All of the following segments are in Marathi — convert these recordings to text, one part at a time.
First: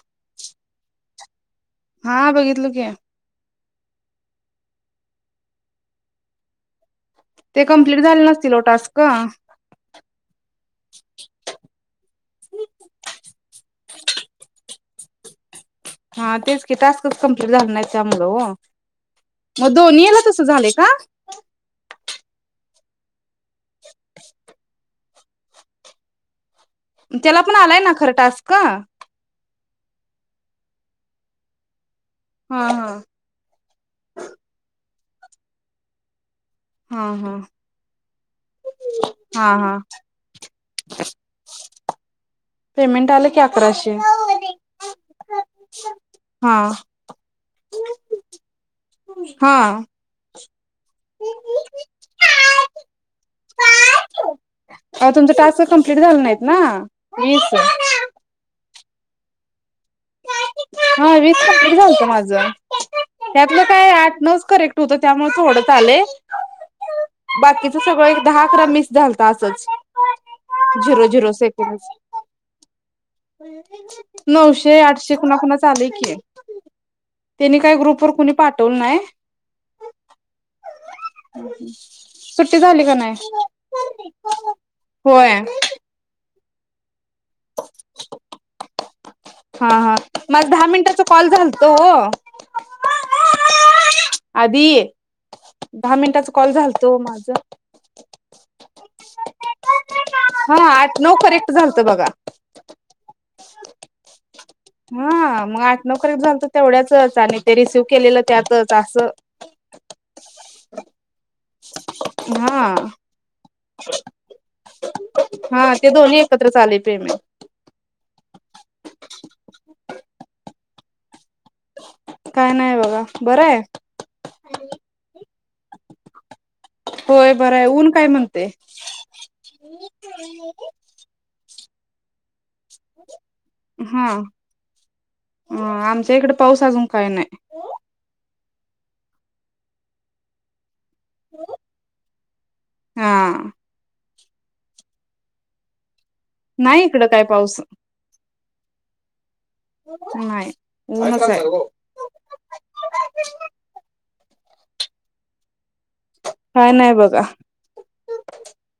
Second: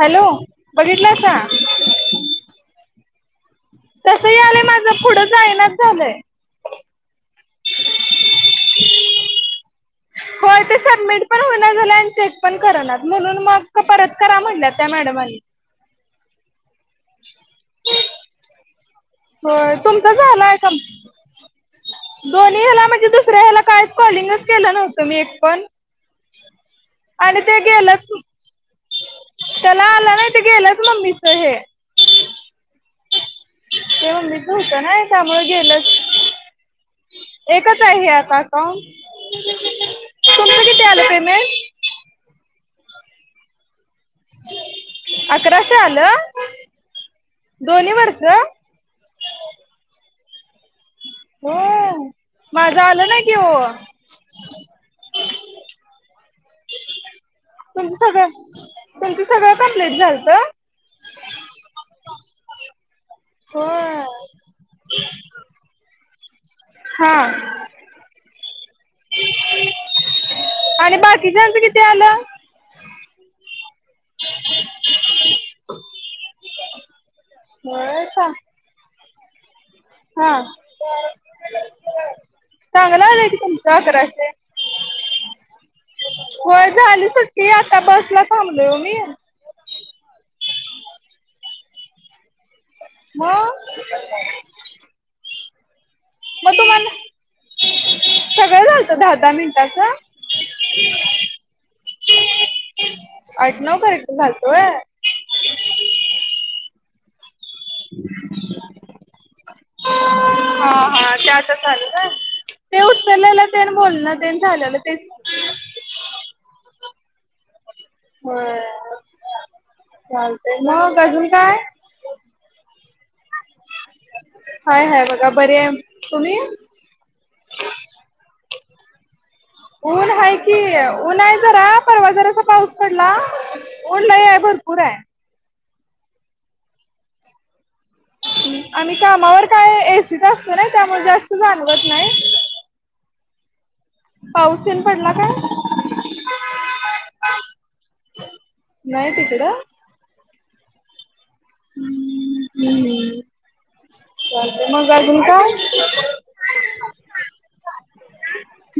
हॅलो बघितलं? [unintelligible] हा बघितलो की, तस यालंय माझं पुढं जायनाच झालंय? ते कम्प्लीट झाले नसतील ओ टास्क हा होय ते सबमिट पण होईना झालय आणि चेक पण करनात म्हणून मग परत करा म्हणल्यात..... त्या मॅडमांनी हा तेच कि टास्कच कंप्लीट झाल नाहीय त्यामुळं ओ मग होय तुमच दोन्ही याला तसं झालाय का झालंय दोन्ही हेला मग ती दिस तर ह्याला कायच कॉलिंगच् केलं नव्हं तुम्ही एक पण आणि त्याला पण ते आलाय ना गेलंच खरं टास्क? त्याला आलं ना ते गेलंच मम्मीच हे [inaudible] हा त्यामुळं गेलचं हा हा एकच हाय हे आता अकाउंट? हा हा तुमचं किती आलंय पेमेंट? पेमेंट आलं की अकराशे अकराशे आलं? हा दोन्ही वरचं? हा हो माझं आलं नाइ कि ओ अहो तुमचं टास्क कम्प्लीट झालं नाहीत ना तुमचं वीस सगळं [inaudible] तुमच सगळं कंप्लीट झालत हा वीस कंप्लेंट झालतं माझं. त्यातलं काय होय आठ नउच करेक्ट हुतं त्यामुळे थोडंच आलय. हा बाकीच सगळ एक दहा अकरा मिस झालत असच आणि झिरो झिरो बाकीच्यांचं किती सेकंडच आलं [unintelligible] नऊशे आठशे कुणाकुणाचं आलाय की, त्यांनी काय होय ग्रुपवर का कुणी पाठवल नाय काय? हा सुट्टी झाली का चांगलं नाय? आलंय की तुमचं अकराशे होय. होय झाली सुट ते आता बस ला थांबलोय ओ [unintelligible] हा हा माझं दहा मिनिटाचं कॉल झालतं ओ. मग आधी, दहा मिनिटांचं कॉल झालतं ओ माझं. सगळ झालत दहा दहा मिनिटांच हा आठ-नऊ कॅरेक्ट झालतं बघा. आठ नऊ करेक्ट झाल. हां! म आठ-नऊ कॅरेक्ट झालतं तेवढ्याचच. चाललंय ते रेसिइव्ह केलेलं त्यातच असं. हा हा ते आता झालं काय हा ते उचललेलं तेन बोलणं तेन झालेलं तेच हा ते दोन्ही एकत्रच आलेत. पेमें होय. चालतंय मग अजून काय? काय नाय बघा, बराय? हाय हाय बघा बरी आ तुम्ही? होय बरं आहे ऊन काय म्हणते ऊन हाय की ऊन हाय जरा. परवा जरासा पाऊस पडला ऊन लई ये भरपूर हाय. अ आमच्या इकडं पाऊस अजून काय नाय. हम्म आम्ही कामावर काय एसीत असतो नाय..... त्यामुळं जास्त जाणवत नाही... हम्म पाऊस तेन पडला काय? नाही इकड काय पाऊस.. नाही तिकडं. नाही [unintelligible] [unintelligible] चालतय मग अजून काय? काय नाही बघा....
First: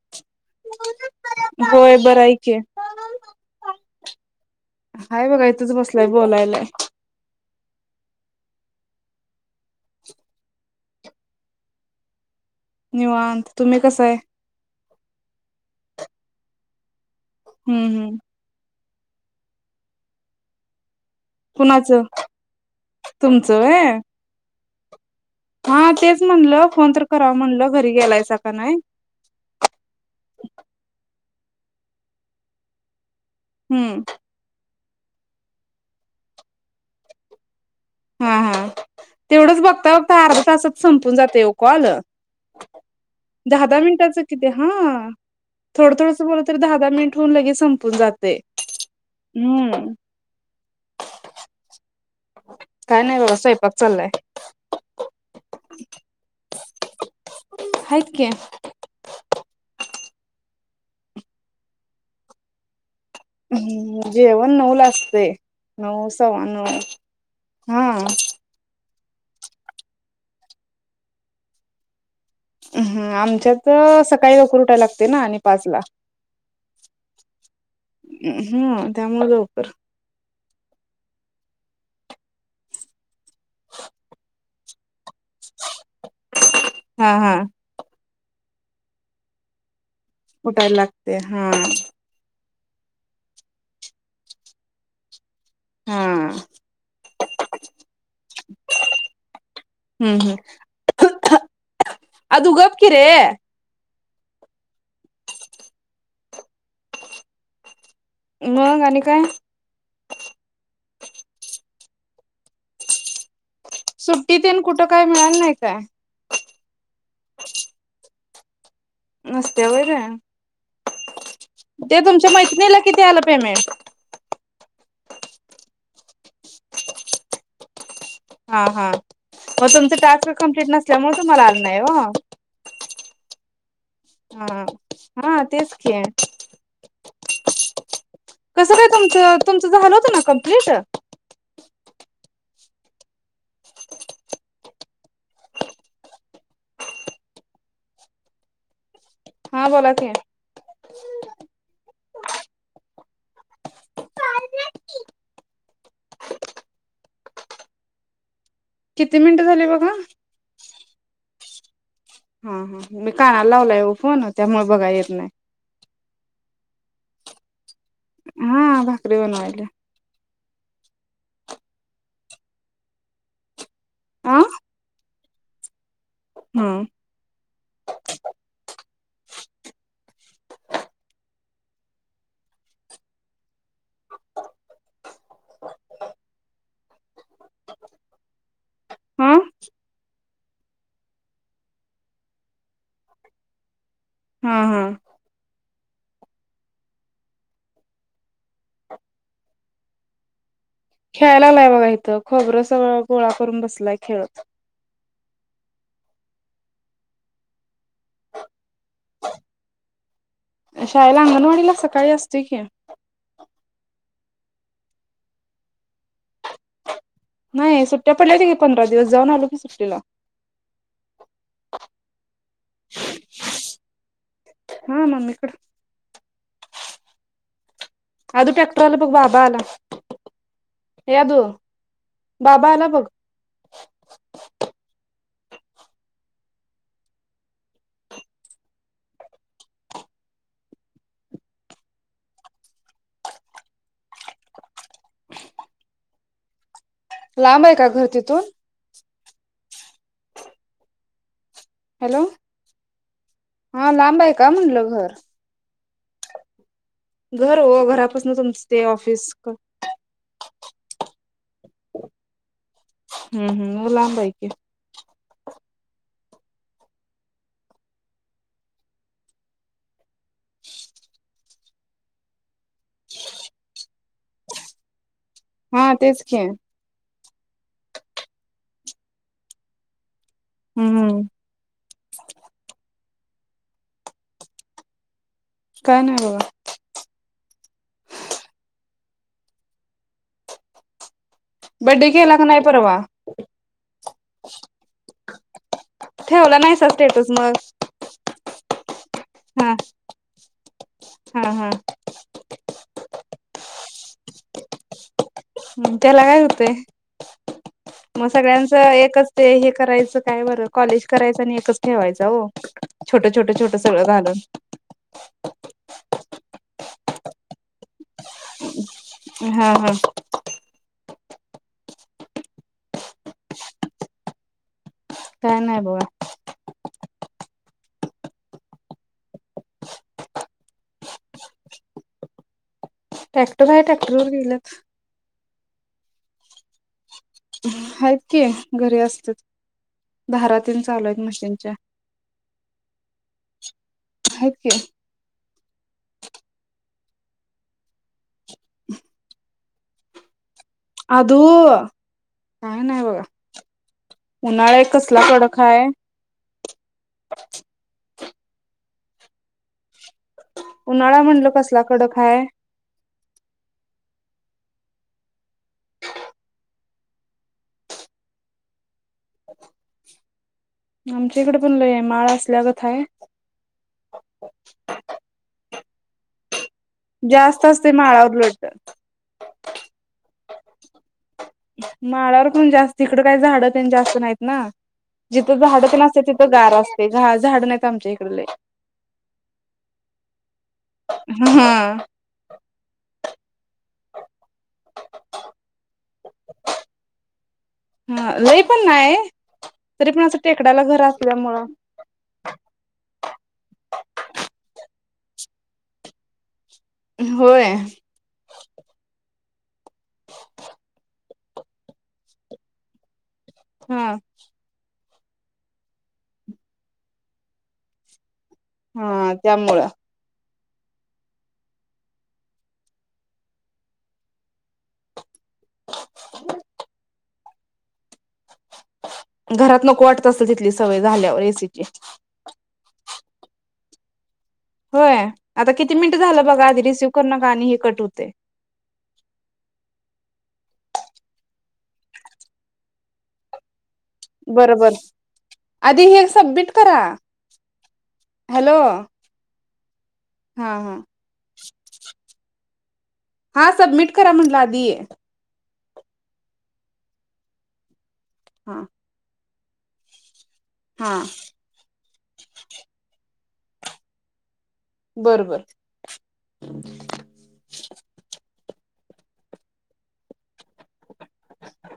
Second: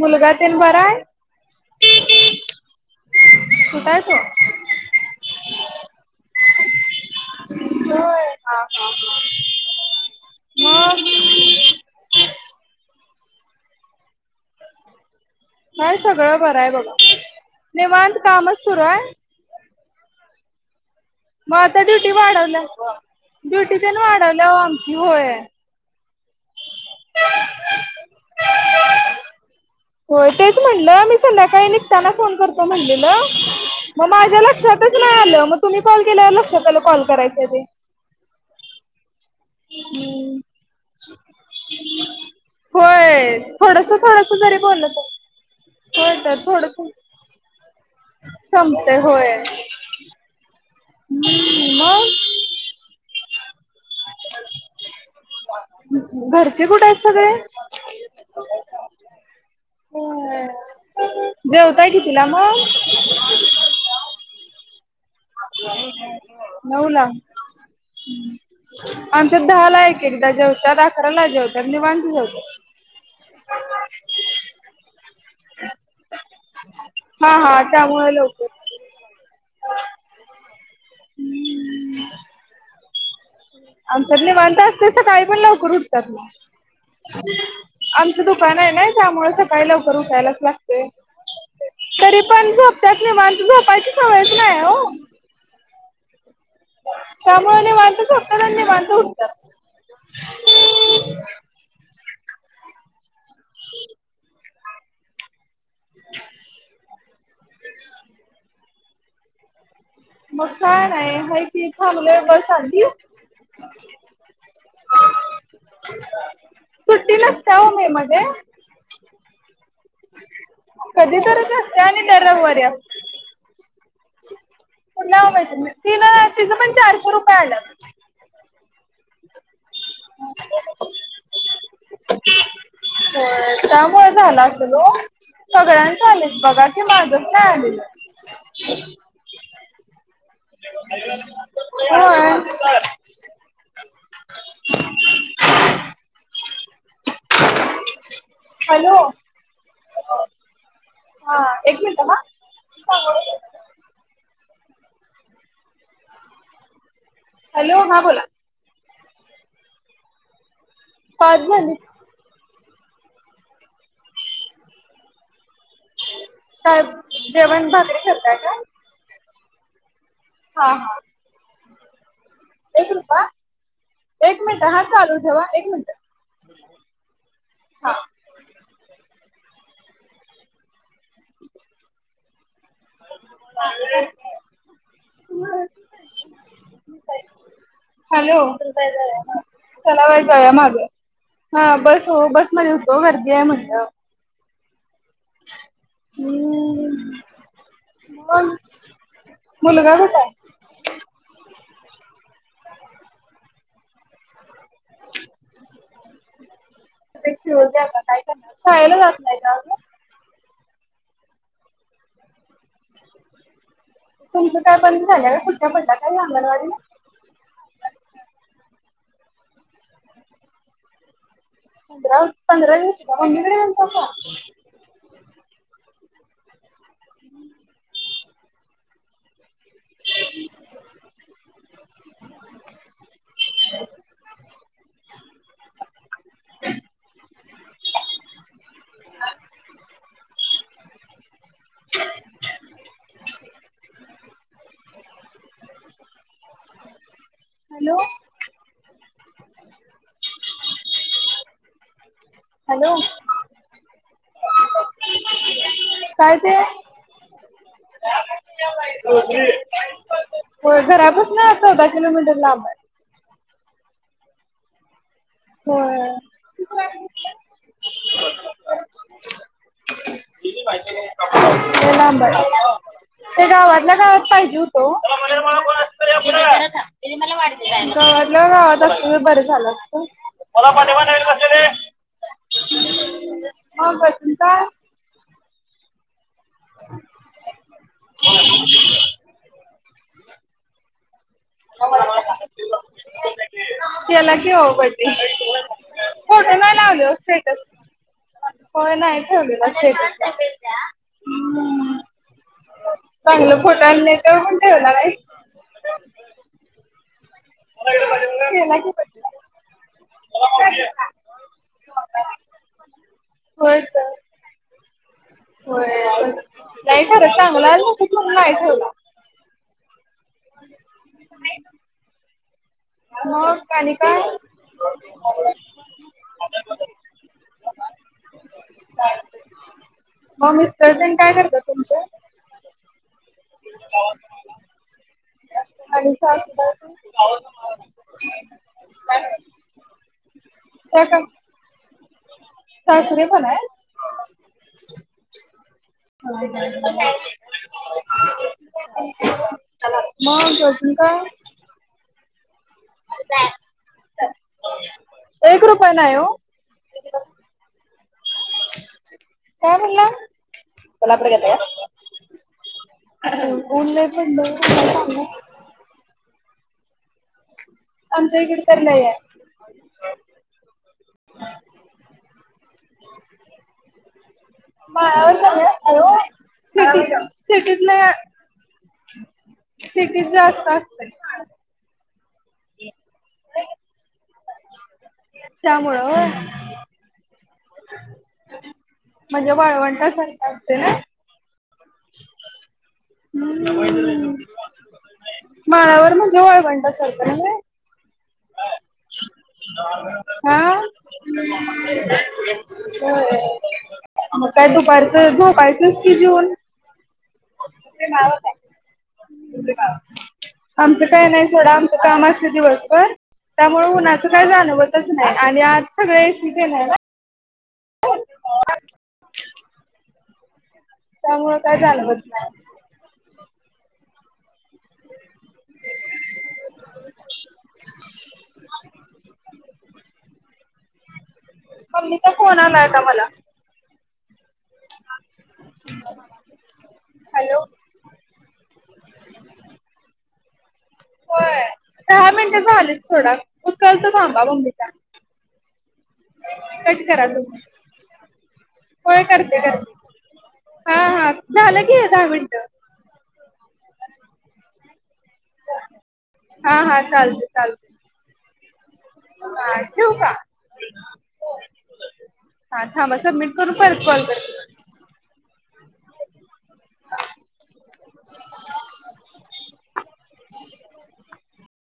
मुलगा तेन बरं होय हाय बरं आहे की [inaudible] कुठ हाय तो हाय बघा इथंच बसलाय [inaudible] बोलायलाय होय..... हां हां हां मग [inaudible] निवांत तुम्ही कस य? हाय सगळं बरं हाय बघा [inaudible] हम्म हम्म निवांत काम अस... सुरुय. मग आता कुणाचं ड्युटी वाढवल्या तुमचं ड्युटी व्हय तेन वाढवल्या ओ आमची होय..... हा तेच म्हणलं फोन तर कराव म्हणलं घरी गेला हायसा का नाही होय तेच म्हणलं मी संध्याकाळी निघताना फोन करतो म्हणलेलं... [inaudible] हम्म मग माझ्या लक्षात.. तसं नाही आलं मग तुम्ही कॉल केल्यावर लक्षात आलं कॉल करायचं आहे ते. हम्म हम्म... तेवढेच बघता बघता अर्धा तासात संपून जातंय ओ कॉल होय दहा दहा थोडस मिनिटाचं थोडस किती जरी बोललं तर हां थोड होय थोडच तर बोललं तरी थोडस दहा दहा मिनिट होऊन संपून जातंय संपतय होय. हम्म.... हम्म काय नाही बघा स्वयंपाक. चाललाय घरची कुठेत सगळे. हाय की हम्म [inaudible] जेवताय किती ला मगं [inaudible] हम्म जेवण नऊ ला अस. ते नऊ सव्वा नऊ नऊला हां... [inaudible] आमच्यात दहा ला एकएक दा जेवत्यात अकराला जेवत्यात निवांत जेवतात. हम्म आमच्यात ह सकाळी लवकर उठायला लाग...... ते आणि पाचला हा हा त्यामुळे लवकर हम्म त्यामुळं लवकर... आमच्यात निवांत असतय सकाळी पण लव लवकर हा हा उठतायत [inaudible] ते दुकान हाय नाई त्यामुळं सकाळी लव लवकर उठायलाच उठायला लागते हा हा तरी पण झोप.... त्यात निवांत झोपायची सवयचं नाही ओ. हम्म.. त्यामुळं निवांत झोका बाधंलाय बाल हम्म हम्म [inaudible] आदु गप की रे..... [inaudible] [inaudible] मग आणि काय? मग का? [unintelligible] सुट्टीतेन कूठेकाय मिळाल नाही काय? सुट्टी नसत्या हो मे मध्ये नसतयं व्हय र कधी तरच असते त्या आणि तुमच्या मैत्रीणीला किती आल पेमेंट? कुठल्या ओ मैत्रिणी तिन तिजपण चारशे रुपय आलत हा हा मग तुमच टास्क कम्प्लींट नसल्यामुळे तुम्हाला आले नाही ओ....... त्यामुळ झाल हा. असल ओ हा तेच की सगळ्यांचे आलेत बाघा की माझ [inaudible] कस काय तुमच तुमच झाल होत ना कम्प [inaudible] [unintelligible] हा बोला की हा एक मिनिट हा [inaudible] हॅलो हा बोला किती मिनिटं झाली बघा पाच झाली हा हा मी कानाला लावलाय ओ फोन त्यामुळ बघाय येत नाय. टब जेवण भाकरी..... करताय काय हा भाकरी बनवालोय हा हा एक रुपया आ एक मिनिटं हं चालू ठेवा एक मिनिटं हं [unintelligible] [inaudible] हॅलो हा चला बाई जाऊया माग हा बस ओ बस मधे होतो गर्दी आहे म्हटलं हा हा [inaudible] मुलगा कुठाय? खेळा लागलाय इथ खोबर सगळं गोळा करून बसलाय खेळत खेळू दया आता काय करणार शाळेला जात नाय का अजून शाळेला अंगणवाडीला सकाळी असतोय की.... तुमच काय बंद झालय व्हय सुट्ट्या पडल्या काय अंगणवाडीला नाही सुट्ट्या पडल्या होत्या की पंधरा दिवस जाऊन आलो की सुट्टीला. पंधरा पंधरा दिवसये का? मम्मीकडे गेलतो का? हा मम्मीकडं अग ट्रॅक्टरवाला बग बाबा आला. ये आदू बाबा आला बग लांब आहे का हॅलो घर तिथून [inaudible] हॅलो हॅलो हा लांब आहे का? म्हणलं घर काय ते घर वो घरापासन तुमचं ते [unintelligible] ऑफिस व्हय घरापासना चौदा किलोमीटर लांब हाय. हम्म [unintelligible] होय [inaudible] लय लांब हाय ते गावातल्या गावात पाहिजे होतं ओ गावातल्या हा तेच के गावातल्या गावात असत तर बरं झालं असतं. हम्म [unintelligible] [unintelligible] काय नाय बघा [inaudible] बडे केला का नाय परवा केला की ओ बड्डे फोटो ठेवला नाय नाहीसा लावले ओ मग स्टेटस हो नाय ठेवलेला हा स्टेटस [inaudible] हा हा चागलं फोटो [unintelligible] पण ठेवला बाई म सगळ्यांच केला की बड्डे. एकच ते हे करायचं काय बरं कॉलेज करायचं नी एकच ठेवायचा ओ छोट छोट छोट होय सगळं तर. घालून होय नाही खरंच [inaudible] हा हा [inaudible] मग आणि काय? काय नाय बवा ओ मिस्टर तेन काय करतात तुमचे ट्रॅक्टर हाय ट्रॅक्टरवर गेलत [unintelligible] हायेत की घरी असतेत धारा तेन त्या चालू आहेत काय मशीनच्या सासरी पण हाय. आहेत की [unintelligible] मग अजून आदु काय काय नाही बघा उन्हाळा एक कसला कडक एक हाय. रुपया नाही हो काय म्हणला? उन्हाळा म्हटल कसला कडक हाय [unintelligible] आमच्या इकडे तर नाहीये. आमच्या इकडे पण लय आहे माळा असल्या गत हाय. [inaudible] जास्त सिटीत असते नाय माळावर उलट सिटीत जास् तिथ असतंय माळावर [inaudible] माळावर पण जास्त हीकड काही झाडं तेन जास्त नाहीत ना. जिथं झाडं त्यामुळं तेन असते होय तिथं गार असते. झाडं नाही म्हणजे वाळवंटा सारखा असते ना? हा [unintelligible] माळावर मजे वाळवंटासारखं नव्हे? हा लय पण नाही तरी पण असं टेकडाला घर असल्यामुळं होये म काय काय दुख पारच झोपायचं की जेवून होय आमचं काय नाये सोडा आमचं काम असत दिवसभर त्यामुळ हा उन्हाचं काय जाणवत नाही आणि आज सगळ एसी [unintelligible] हा त्यामुळं त्यामुळे काय जाणवत नाही. [inaudible] [inaudible] घरात नको वाटत असल तिथली सवय झाल्यावर ऐसीची मम्मीचा फोन आलाय का मला होय आता किती मिनिट झालं बघा आधी रिसिव करू नका हॅलो आणि हे कट होतये. होय दहा मिनटं झालेत सोडा. उचलतो थांबा मम्मीचा बरोबर आधी हे सबमिट करा कट तुम्ही हॅलो होय [unintelligible] हा हा झालं की दहा मिनटं. हा सबमिट करा म्हटलं आधी. हा हा चालतंय चालतंय हा ह ठेऊ का? हा ह थांबा सबमिट करू परत कॉल बॅक बरबर. [inaudible]